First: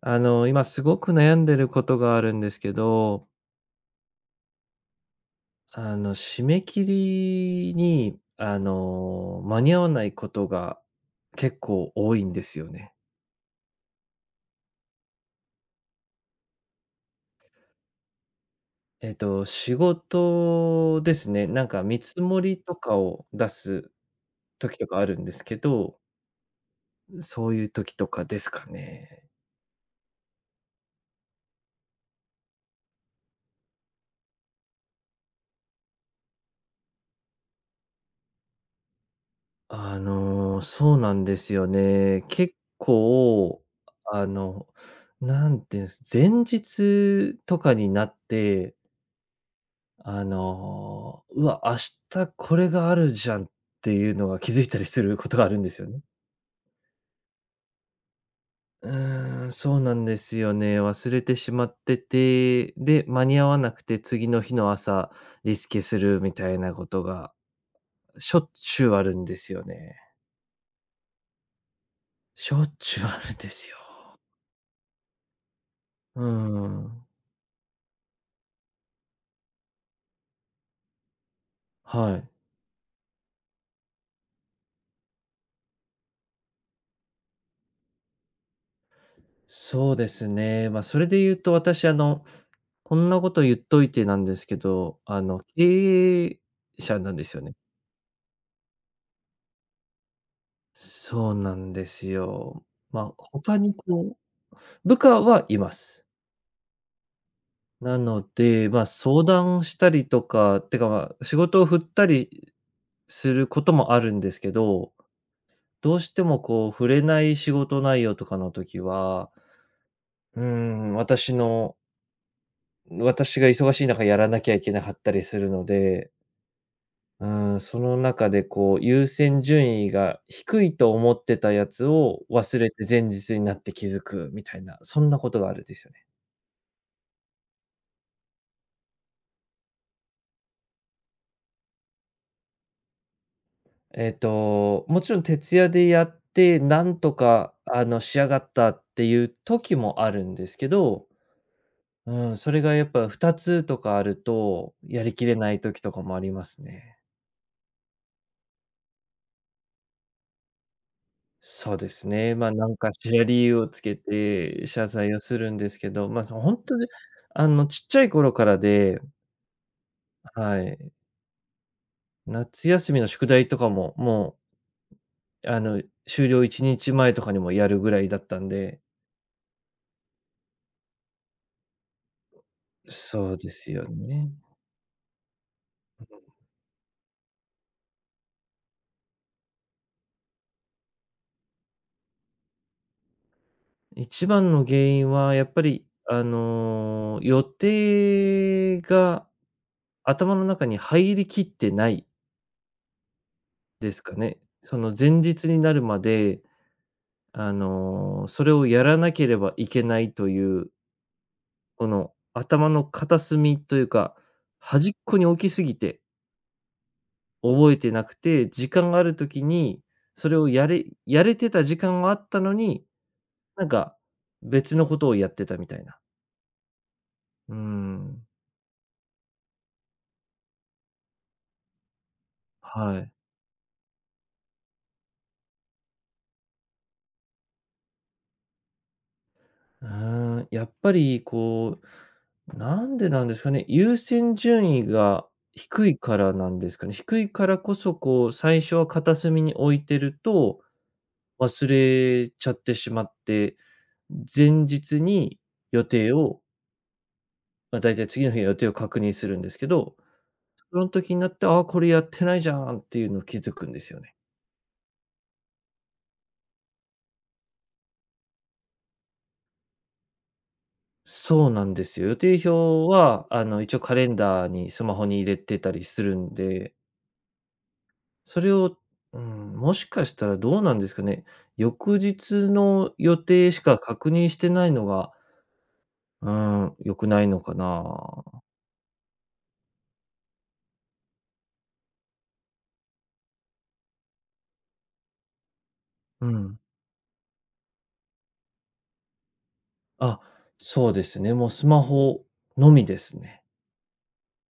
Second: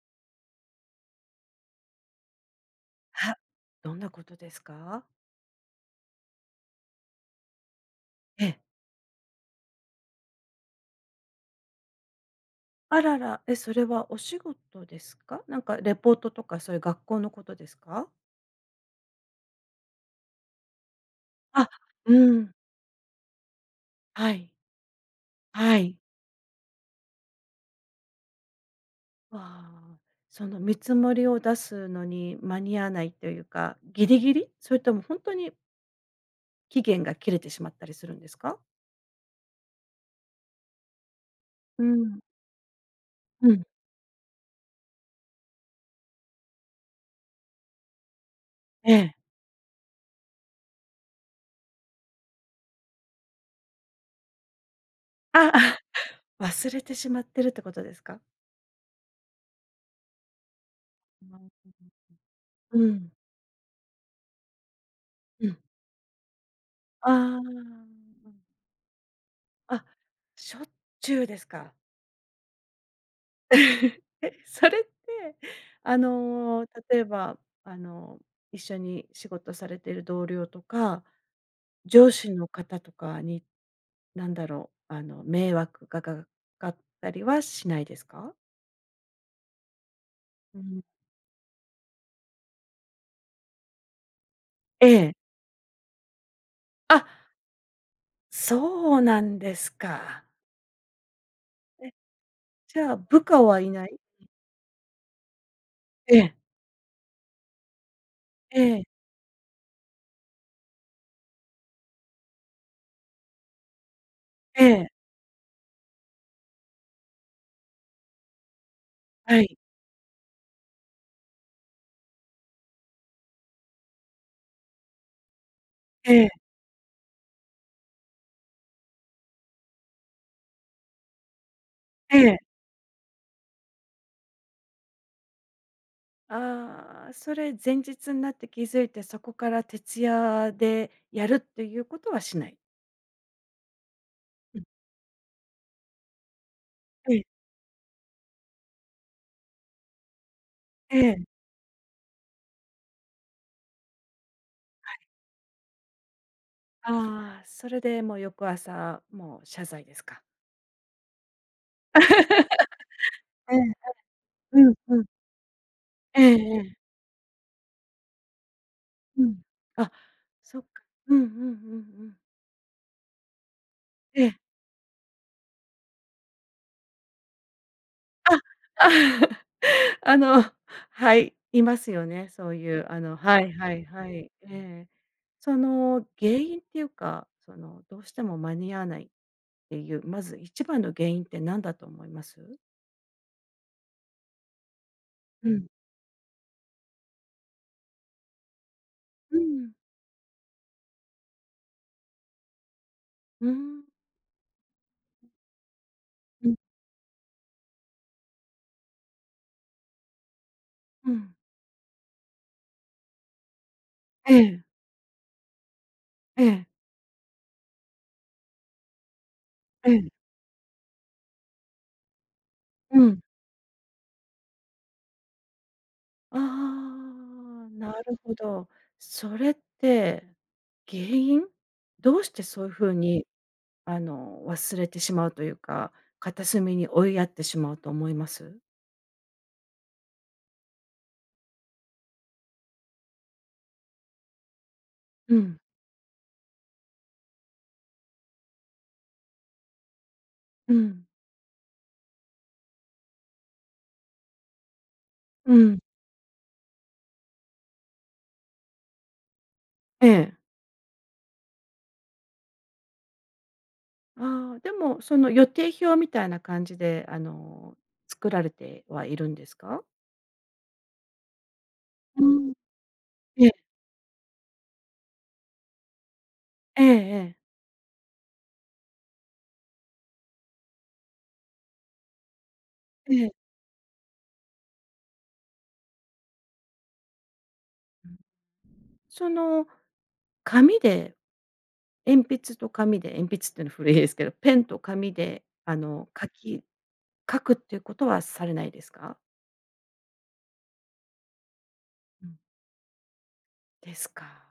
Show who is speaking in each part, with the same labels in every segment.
Speaker 1: 今すごく悩んでることがあるんですけど、
Speaker 2: は、どんなことですか？
Speaker 1: 締め切りに、
Speaker 2: ええ。
Speaker 1: 間に合わないことが結構多いんですよね。
Speaker 2: あらら、それはお仕事ですか？なんかレポートとかそういう学校のことですか？
Speaker 1: 仕事ですね。なん
Speaker 2: あ、
Speaker 1: か見
Speaker 2: う
Speaker 1: 積も
Speaker 2: ん。
Speaker 1: りとかを出す
Speaker 2: はい。
Speaker 1: 時とかあるんですけ
Speaker 2: はい。
Speaker 1: ど、そういう時とかですかね。
Speaker 2: わあ、その見積もりを出すのに間に合わないというか、ギリギリ？それとも本当に期限が切れてしまったりするんですか？
Speaker 1: そうなんですよ
Speaker 2: うん、
Speaker 1: ね。結
Speaker 2: うん、
Speaker 1: 構、あの、なんていうんです、前日とかになって、
Speaker 2: ええ。
Speaker 1: うわ、明日これがあるじゃんっていうのが気づいたりすることがあ
Speaker 2: あ
Speaker 1: るんで
Speaker 2: あ、
Speaker 1: すよね。
Speaker 2: 忘れてしまってるってことですか？
Speaker 1: そうなんですよね。忘れて
Speaker 2: うん。
Speaker 1: しまってて、
Speaker 2: う
Speaker 1: で、
Speaker 2: ん、
Speaker 1: 間に合わなくて次の日の朝、
Speaker 2: う
Speaker 1: リ
Speaker 2: ん。
Speaker 1: スケするみたいなこと
Speaker 2: あ
Speaker 1: が
Speaker 2: あ。
Speaker 1: しょっちゅうあるんですよ
Speaker 2: あ、
Speaker 1: ね。
Speaker 2: しょっちゅうですか。
Speaker 1: しょっちゅうあるんですよ。
Speaker 2: それって、
Speaker 1: うー
Speaker 2: 例え
Speaker 1: ん、
Speaker 2: ば、あの、一緒に仕事されてる同僚とか、上
Speaker 1: はい。
Speaker 2: 司の方とかに、なんだろう、迷惑がかかったりはしないですか？
Speaker 1: そうです
Speaker 2: う
Speaker 1: ね。まあ、
Speaker 2: ん。
Speaker 1: それで言うと私、こんなこと言っといてなんですけ
Speaker 2: え
Speaker 1: ど、
Speaker 2: え。
Speaker 1: 経営者
Speaker 2: あ、
Speaker 1: なんですよね。
Speaker 2: そうなんですか。
Speaker 1: そうなんで
Speaker 2: え、
Speaker 1: すよ。
Speaker 2: じゃあ
Speaker 1: まあ、
Speaker 2: 部下
Speaker 1: 他
Speaker 2: はい
Speaker 1: に
Speaker 2: ない？
Speaker 1: こう部下はいます。
Speaker 2: ええ、
Speaker 1: なの
Speaker 2: え
Speaker 1: で、ま
Speaker 2: え、
Speaker 1: あ、相談したりとか、てか、まあ、仕事を振ったりすることもあるんですけ
Speaker 2: ええ、
Speaker 1: ど、どうしてもこう振れない仕事内容とかの時は、
Speaker 2: はい、
Speaker 1: うーん、私が忙しい中やらなきゃいけなかったりするので、
Speaker 2: ええ、
Speaker 1: うーん、その中でこう、優先順位が低いと思ってたやつ
Speaker 2: え
Speaker 1: を
Speaker 2: え。
Speaker 1: 忘れて前日になって気づくみたいな、そんなことがあるんですよね。
Speaker 2: ああ、それ前日になって気づいて、そこから徹夜でやるっていうことはしない？うん、
Speaker 1: もちろん徹夜でやって、なんと
Speaker 2: ええ、
Speaker 1: か仕上がったっていう時もあるんですけ
Speaker 2: え
Speaker 1: ど、
Speaker 2: え。
Speaker 1: うん、それがやっぱ2つとかあると、やりきれない時とかもありますね。
Speaker 2: ああ、それでもう翌朝、もう謝罪ですか？
Speaker 1: そうですね。まあ、なんかしら理由
Speaker 2: ええ、
Speaker 1: をつけて
Speaker 2: うん
Speaker 1: 謝
Speaker 2: うん。
Speaker 1: 罪をするんですけど、ま
Speaker 2: え
Speaker 1: あ、そ
Speaker 2: え
Speaker 1: のほ
Speaker 2: え
Speaker 1: んと
Speaker 2: え。
Speaker 1: に、ちっちゃい頃からで、
Speaker 2: うん。あ、そ
Speaker 1: は
Speaker 2: っか。
Speaker 1: い。
Speaker 2: うんうんうんうん。
Speaker 1: 夏休みの宿題とかも、
Speaker 2: え
Speaker 1: も
Speaker 2: え。
Speaker 1: う、終了1日前とかにもやるぐらいだったん
Speaker 2: あ、
Speaker 1: で。
Speaker 2: あ の、はい、いますよね、そういう、
Speaker 1: そう
Speaker 2: は
Speaker 1: で
Speaker 2: い
Speaker 1: す
Speaker 2: はい
Speaker 1: よ
Speaker 2: はい。
Speaker 1: ね。
Speaker 2: ええ。その原因っていうか、そのどうしても間に合わないていう、まず一番の原因って何だと思います？
Speaker 1: 一番の原因はや
Speaker 2: う
Speaker 1: っぱ
Speaker 2: ん。
Speaker 1: り、予定が
Speaker 2: うん、
Speaker 1: 頭の中に入りきってない
Speaker 2: うん、
Speaker 1: ですかね。その前日になるまで、
Speaker 2: うん。
Speaker 1: それをやらなければいけないという、
Speaker 2: うん。
Speaker 1: この頭の片隅というか、
Speaker 2: ええ、
Speaker 1: 端っこに置きすぎて
Speaker 2: ええ、
Speaker 1: 覚えてなくて、時間がある時に、
Speaker 2: ええ、
Speaker 1: それをやれてた時間はあったのに、
Speaker 2: うん。
Speaker 1: なんか、別のことをやってたみたいな。
Speaker 2: あ
Speaker 1: うー
Speaker 2: あ、なる
Speaker 1: ん、
Speaker 2: ほど。それって原因？どうしてそういう風
Speaker 1: はい。
Speaker 2: に、忘れてしまうというか、片隅に追いやってしまうと思います？
Speaker 1: うーん、やっぱりこう、なんでなんですかね、優先順位が
Speaker 2: うん、
Speaker 1: 低いからなんですかね。低いからこそ、こう、最初は片隅に置いてると、
Speaker 2: うん。
Speaker 1: 忘れちゃってしまって、前日に
Speaker 2: うん、
Speaker 1: 予定を、まあ、だいたい次の日の予定を確認するんですけど、
Speaker 2: ええ。
Speaker 1: その時になって、ああ、これやってないじゃんっていうの気づくんですよね。
Speaker 2: ああ、でも、その予定表みたいな感じで、作られてはいるんですか？
Speaker 1: そうなんですよ。予
Speaker 2: う
Speaker 1: 定表
Speaker 2: ん、
Speaker 1: は、
Speaker 2: ええ。
Speaker 1: 一応カレンダーにスマホに入れてたりするんで、
Speaker 2: ええええ。
Speaker 1: それを、うん、もしかしたらどうなんですかね。翌日の
Speaker 2: え
Speaker 1: 予
Speaker 2: え。
Speaker 1: 定しか確認してないのが、うん、良くないのかな。
Speaker 2: その紙で鉛筆と紙で鉛筆っていうのは古いですけど、ペンと紙であの
Speaker 1: う
Speaker 2: 書
Speaker 1: ん。
Speaker 2: き書くっていうことはされないですか？
Speaker 1: あ、そうですね。もうスマホ
Speaker 2: うん。
Speaker 1: のみですね。
Speaker 2: ですか。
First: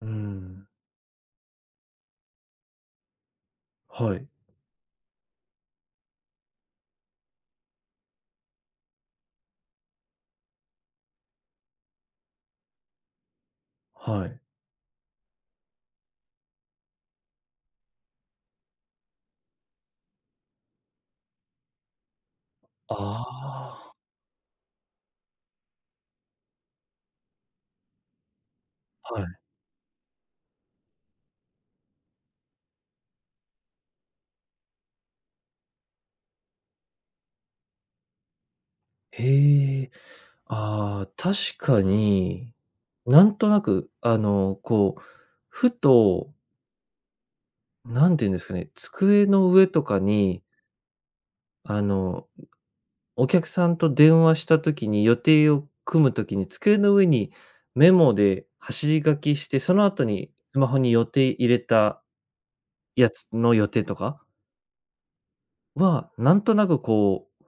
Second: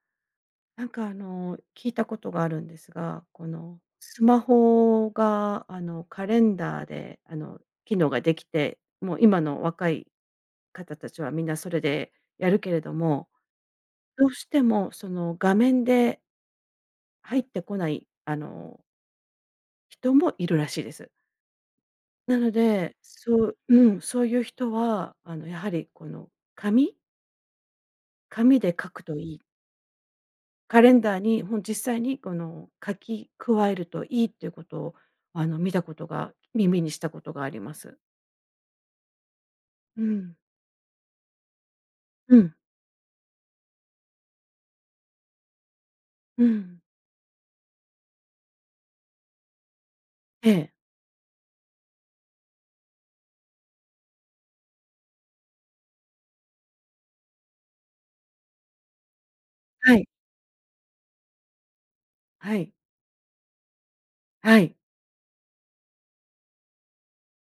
Speaker 1: うん。
Speaker 2: なんか聞いたことがあるんですが、この
Speaker 1: は
Speaker 2: ス
Speaker 1: い、
Speaker 2: マホがカレンダーで機能ができて、もう今の若い方たちはみんなそれでやるけれども、
Speaker 1: は
Speaker 2: どう
Speaker 1: い。
Speaker 2: してもその画面で入ってこないあの人もいるらしいです。なので、そう、う
Speaker 1: あ
Speaker 2: ん、そういう人は、やはりこの紙紙で書く
Speaker 1: あ、
Speaker 2: と
Speaker 1: はい。
Speaker 2: いい、カレンダーに、実際に書き加えるといいっていうことを、見たことが耳にしたことがあります。
Speaker 1: へえ。
Speaker 2: うん。
Speaker 1: ああ、確か
Speaker 2: う
Speaker 1: に、
Speaker 2: ん。
Speaker 1: なんとなく、こう、ふと、
Speaker 2: うん。
Speaker 1: なんて言うんですかね、机の上とかに、
Speaker 2: ええ。
Speaker 1: あの、お客さんと電話した時に、予定を組む時に、机の上にメモで走り書きして、その
Speaker 2: は
Speaker 1: 後
Speaker 2: い。
Speaker 1: にスマホに予定入れた
Speaker 2: はい。
Speaker 1: やつの予定とか
Speaker 2: はい。
Speaker 1: は、なんとなくこう、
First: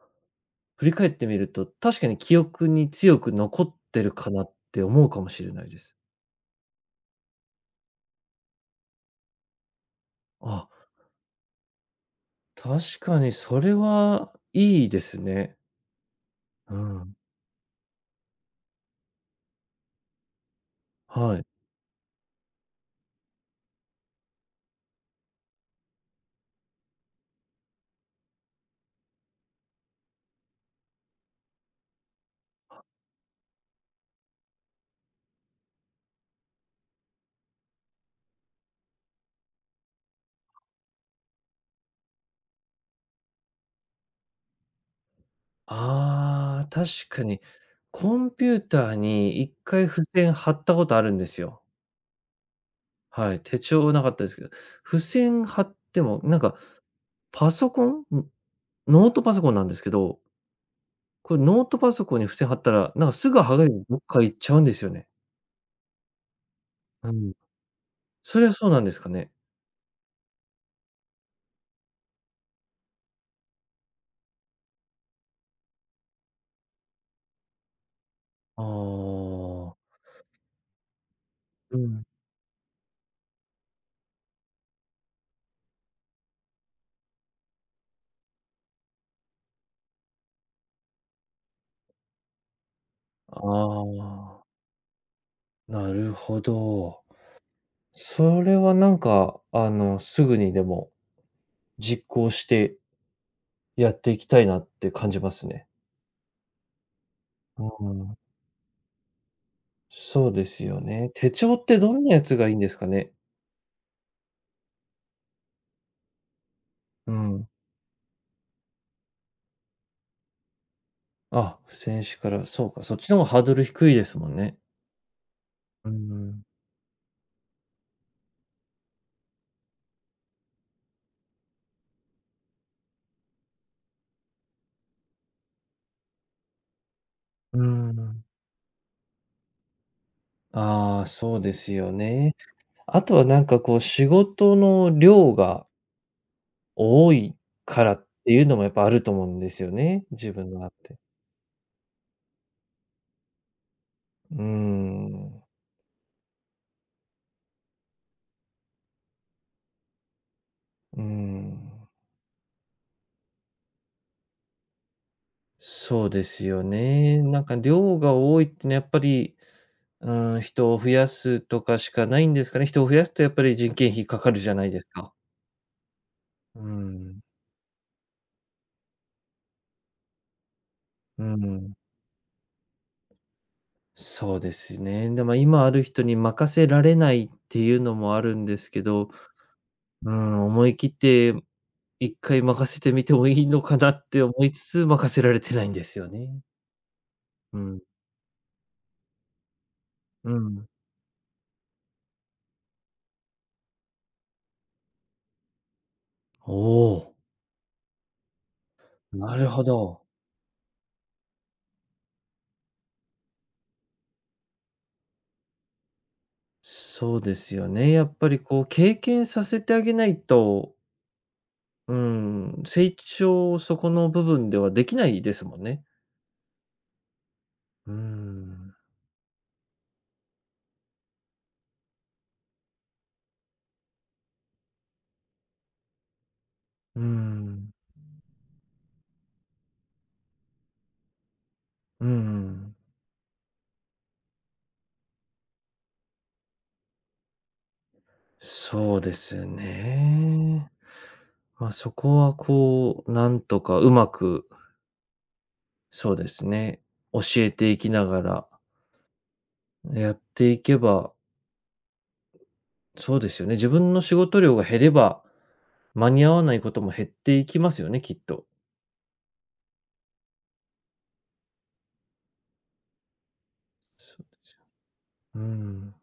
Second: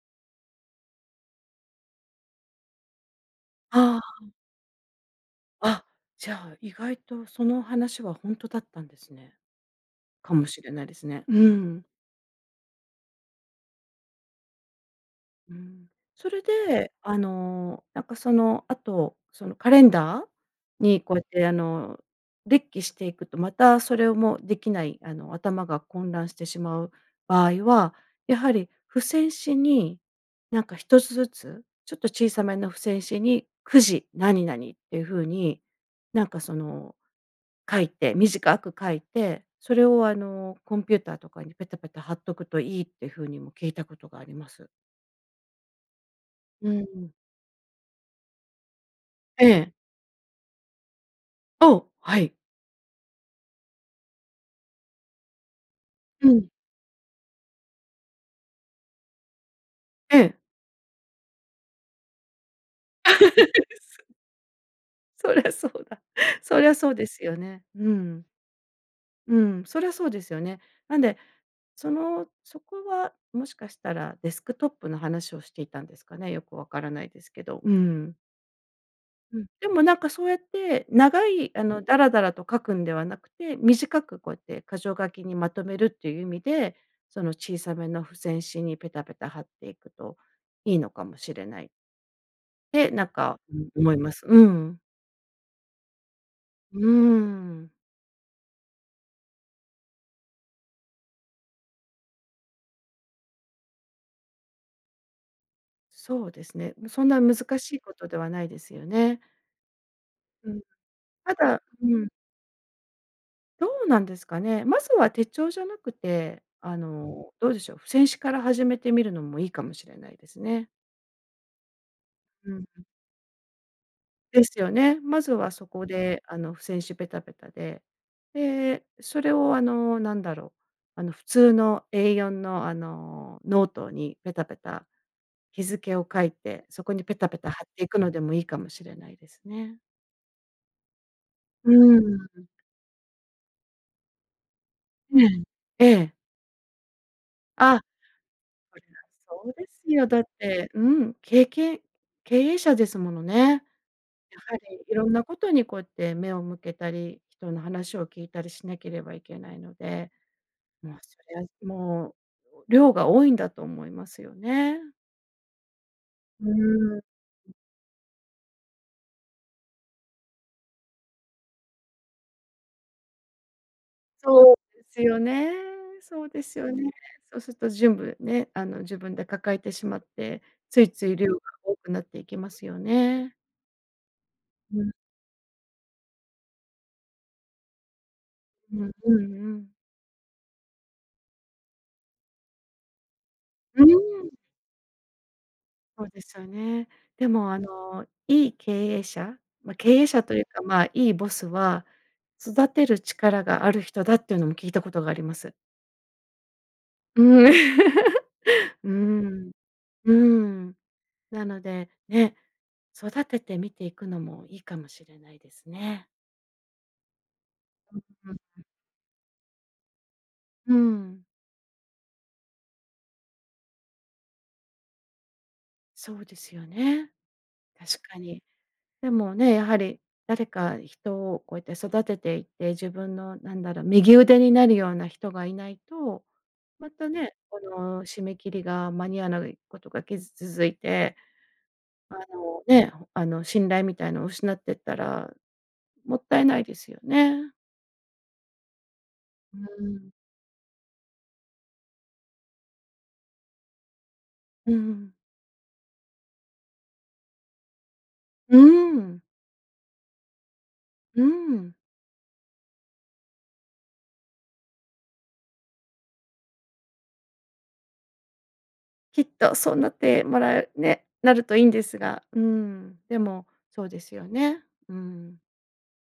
Speaker 1: 振り返ってみると、確かに記憶に強く残ってる
Speaker 2: あ
Speaker 1: かなって思うかもしれない
Speaker 2: あ、
Speaker 1: で
Speaker 2: あ、
Speaker 1: す。
Speaker 2: じゃあ、意外とその話は本当だったんですね。かもし
Speaker 1: あ、
Speaker 2: れないですね。うん。
Speaker 1: 確かにそれはいいです
Speaker 2: う
Speaker 1: ね。
Speaker 2: ん。それ
Speaker 1: う
Speaker 2: で、
Speaker 1: ん。
Speaker 2: なんかあと、そのカレンダーにこうやっ
Speaker 1: はい。
Speaker 2: て列記していくと、またそれをもうできない、頭が混乱してしまう場合は、やはり付箋紙に、なんか一つずつ、ちょっと小さめの付箋紙に9時何々っていう風に、なんか書いて、短く書いて、それをコンピューターとかにペタペタ貼っとくといいっていう風にも聞いたことがあります。
Speaker 1: ああ、
Speaker 2: う
Speaker 1: 確
Speaker 2: ん。
Speaker 1: かに。コンピューターに
Speaker 2: え
Speaker 1: 一
Speaker 2: え。
Speaker 1: 回付箋貼ったことあるんですよ。
Speaker 2: おうはい。
Speaker 1: はい、手帳はなかったですけど、付箋貼っても、
Speaker 2: う
Speaker 1: なん
Speaker 2: ん。
Speaker 1: かパソコン、ん、ノートパソコンなんですけ
Speaker 2: え
Speaker 1: ど、
Speaker 2: え。
Speaker 1: これノートパソコンに付箋貼ったら、なんかすぐ剥がれてどっか行っちゃうんですよね。
Speaker 2: そりゃそうだ。そりゃそうで
Speaker 1: う
Speaker 2: す
Speaker 1: ん。
Speaker 2: よね。うん。
Speaker 1: それはそうなんですかね？
Speaker 2: うん、そりゃそうですよね。なんで、そこはもしかしたらデスクトップの話をしていたんですかね、よくわからないですけど。うん。
Speaker 1: あ
Speaker 2: うん。で
Speaker 1: あ、
Speaker 2: もなんかそうやって長い
Speaker 1: う
Speaker 2: ダ
Speaker 1: ん。
Speaker 2: ラダラと書くんではなくて、短くこうやって箇条書きにまとめるっていう意味で、その小さめの付箋紙にペタペタ貼っていくといいのかもしれないて、なんか、
Speaker 1: あ
Speaker 2: うん思います。う
Speaker 1: あ、
Speaker 2: ん。
Speaker 1: なるほ
Speaker 2: うー
Speaker 1: ど。
Speaker 2: ん。
Speaker 1: それはなんか、すぐにでも実行してやっていきたいなって感じますね。
Speaker 2: そうですね。そんな難
Speaker 1: う
Speaker 2: しいこと
Speaker 1: ん。
Speaker 2: ではないですよね。
Speaker 1: そうで
Speaker 2: うん。
Speaker 1: すよね。手
Speaker 2: た
Speaker 1: 帳
Speaker 2: だ、
Speaker 1: ってど
Speaker 2: う
Speaker 1: ん
Speaker 2: ん、
Speaker 1: なやつがいいんですかね？
Speaker 2: どうなんですかね。まずは手帳じゃなくて、
Speaker 1: うん。
Speaker 2: どうでしょう、付箋紙から始めてみるのもいいかもしれないですね。
Speaker 1: あ、付箋紙から、
Speaker 2: うん。
Speaker 1: そうか、そっちの方がハードル低いですもん
Speaker 2: で
Speaker 1: ね。
Speaker 2: すよね。まずはそこ
Speaker 1: う
Speaker 2: で、
Speaker 1: ん。
Speaker 2: 付箋紙ペタペタで、で、それを、なんだろう、普通の A4 の、ノートにペタペタ日付を書いて、そこにペタペタ
Speaker 1: う
Speaker 2: 貼っていくので
Speaker 1: ん。
Speaker 2: もいいかもしれないですね。
Speaker 1: ああ、そうで
Speaker 2: う
Speaker 1: すよ
Speaker 2: ー
Speaker 1: ね。
Speaker 2: ん。
Speaker 1: あとはなんかこう仕事の
Speaker 2: え
Speaker 1: 量
Speaker 2: え。
Speaker 1: が
Speaker 2: ええ。
Speaker 1: 多い
Speaker 2: あ、
Speaker 1: からっていうのもやっぱあると思う
Speaker 2: そ
Speaker 1: んで
Speaker 2: そう
Speaker 1: す
Speaker 2: で
Speaker 1: よ
Speaker 2: す
Speaker 1: ね、
Speaker 2: よ。だっ
Speaker 1: 自分のあ
Speaker 2: て、
Speaker 1: っ
Speaker 2: う
Speaker 1: て。
Speaker 2: ん、けいけん経営者ですものね。
Speaker 1: う
Speaker 2: や
Speaker 1: ー
Speaker 2: はりいろんなこ
Speaker 1: ん。
Speaker 2: とにこうやって目を向けたり、人の話を聞いたりしなければいけないので、もう
Speaker 1: うー
Speaker 2: それは
Speaker 1: ん。
Speaker 2: もう量が多いんだと思いますよね。
Speaker 1: そうです
Speaker 2: う
Speaker 1: よ
Speaker 2: ーん。
Speaker 1: ね。なんか量が多いってねやっぱり、うん、人を増やすとかしかないんですかね。人を増やすとやっぱり人件費かかるじ
Speaker 2: そ
Speaker 1: ゃ
Speaker 2: う
Speaker 1: ないです
Speaker 2: です
Speaker 1: か。
Speaker 2: よね。そうです
Speaker 1: う
Speaker 2: よね。
Speaker 1: ん、
Speaker 2: そうすると全部ね、自分で抱えてしまって、ついつい
Speaker 1: う
Speaker 2: 量が
Speaker 1: ん。
Speaker 2: 多くなっていきますよね。
Speaker 1: そうです
Speaker 2: うん
Speaker 1: ね。でも今ある人に任せられないっていうのもあるんですけ
Speaker 2: うん
Speaker 1: ど、
Speaker 2: うんうん。
Speaker 1: うん、思い切って一回任せてみてもいいのか
Speaker 2: うー
Speaker 1: なって
Speaker 2: ん、
Speaker 1: 思いつつ、任せられてないんです
Speaker 2: そ
Speaker 1: よ
Speaker 2: うです
Speaker 1: ね。
Speaker 2: よね。でも、
Speaker 1: うん、
Speaker 2: いい経営者、ま、経営者
Speaker 1: う
Speaker 2: というか、
Speaker 1: ん。
Speaker 2: まあ、いいボスは、育てる力がある人だっていうのも聞いたことがあります。
Speaker 1: おお、
Speaker 2: うん。うー
Speaker 1: なる
Speaker 2: ん、
Speaker 1: ほど。
Speaker 2: うーん。なので、ね、育ててみていくのもいいかもしれないですね。
Speaker 1: そうですよね。やっぱ
Speaker 2: うん。
Speaker 1: りこう経験させてあげないと、
Speaker 2: うん、
Speaker 1: うん、成長、そこの部分ではできないですもんね。
Speaker 2: そうですよね。
Speaker 1: う
Speaker 2: 確かに。
Speaker 1: ん、
Speaker 2: でもね、やはり誰か人をこうやって育てていって、自分のなんだろう、右腕になるような人がいないと、ま
Speaker 1: う
Speaker 2: たね、こ
Speaker 1: ん、
Speaker 2: の締め切りが間に合わないことがきず続いて、
Speaker 1: うん。
Speaker 2: あの信頼みたいのを失ってったらもったいないですよね。
Speaker 1: そうです
Speaker 2: うん。
Speaker 1: ね。ま、そこはこう、なんとかうまく、
Speaker 2: うん。
Speaker 1: そうですね、教えていきながら
Speaker 2: うん。
Speaker 1: やっていけば、
Speaker 2: うん。
Speaker 1: そうですよね、自分の仕事量が減れば、間に合わないことも減っていきますよね、きっと。
Speaker 2: きっとそうなってもらえね、なるといいんですが、うん、でも、そうです
Speaker 1: そう
Speaker 2: よ
Speaker 1: ですよ。
Speaker 2: ね。うん。
Speaker 1: うん、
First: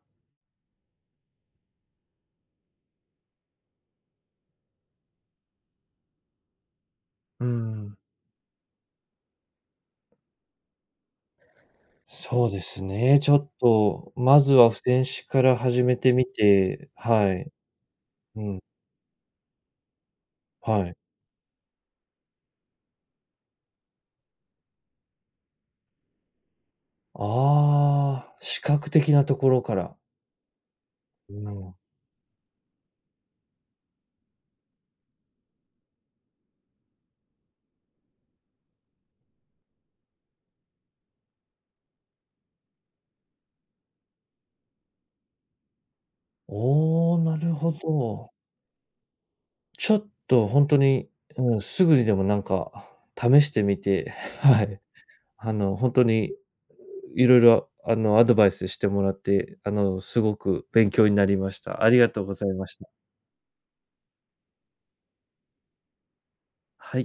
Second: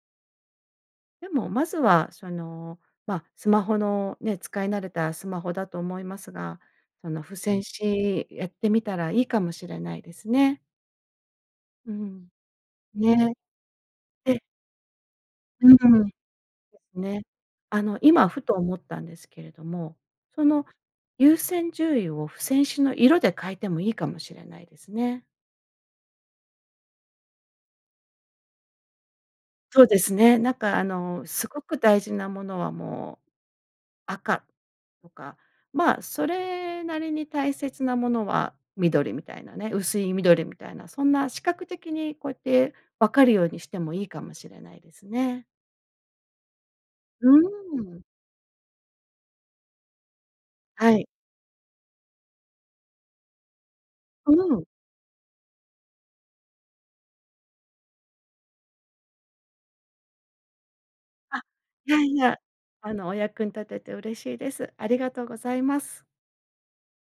Speaker 2: でも、まずはその、まあ、スマホのね、使い慣れたスマホだと思いますが、その付
Speaker 1: う
Speaker 2: 箋
Speaker 1: ん。
Speaker 2: 紙やってみたらいいかもしれないですね。うん。
Speaker 1: そうですね。ち
Speaker 2: ね。
Speaker 1: ょっと、ま
Speaker 2: で、
Speaker 1: ずは付箋紙から
Speaker 2: うん、
Speaker 1: 始めて
Speaker 2: で
Speaker 1: みて、
Speaker 2: すね。
Speaker 1: はい。
Speaker 2: 今
Speaker 1: う
Speaker 2: ふと
Speaker 1: ん、
Speaker 2: 思ったんですけれども、その
Speaker 1: はい。
Speaker 2: 優先順位を付箋紙の色で変えてもいいかもしれないですね。
Speaker 1: ああ、視覚的なところか
Speaker 2: そう
Speaker 1: ら。
Speaker 2: ですね。なんか
Speaker 1: う
Speaker 2: すご
Speaker 1: ん。
Speaker 2: く大事なものはもう赤とか、まあ、それなりに大切なものは緑みたいなね、薄い緑みたいな、そんな視覚的にこうやって分かるようにしてもいいかもしれないですね。
Speaker 1: おお、
Speaker 2: う
Speaker 1: なるほ
Speaker 2: ーん。
Speaker 1: ど。ちょっと本当
Speaker 2: は
Speaker 1: に、
Speaker 2: い。
Speaker 1: うん、すぐにでもなんか試してみて、
Speaker 2: う
Speaker 1: は
Speaker 2: ん。
Speaker 1: い。本当にいろアドバイスしてもらって、すごく勉強になり
Speaker 2: あ、
Speaker 1: ました。あ
Speaker 2: い
Speaker 1: り
Speaker 2: や
Speaker 1: が
Speaker 2: い
Speaker 1: とうご
Speaker 2: や、
Speaker 1: ざいました。
Speaker 2: お役に立てて嬉しいです。ありがとうございます。
Speaker 1: はい。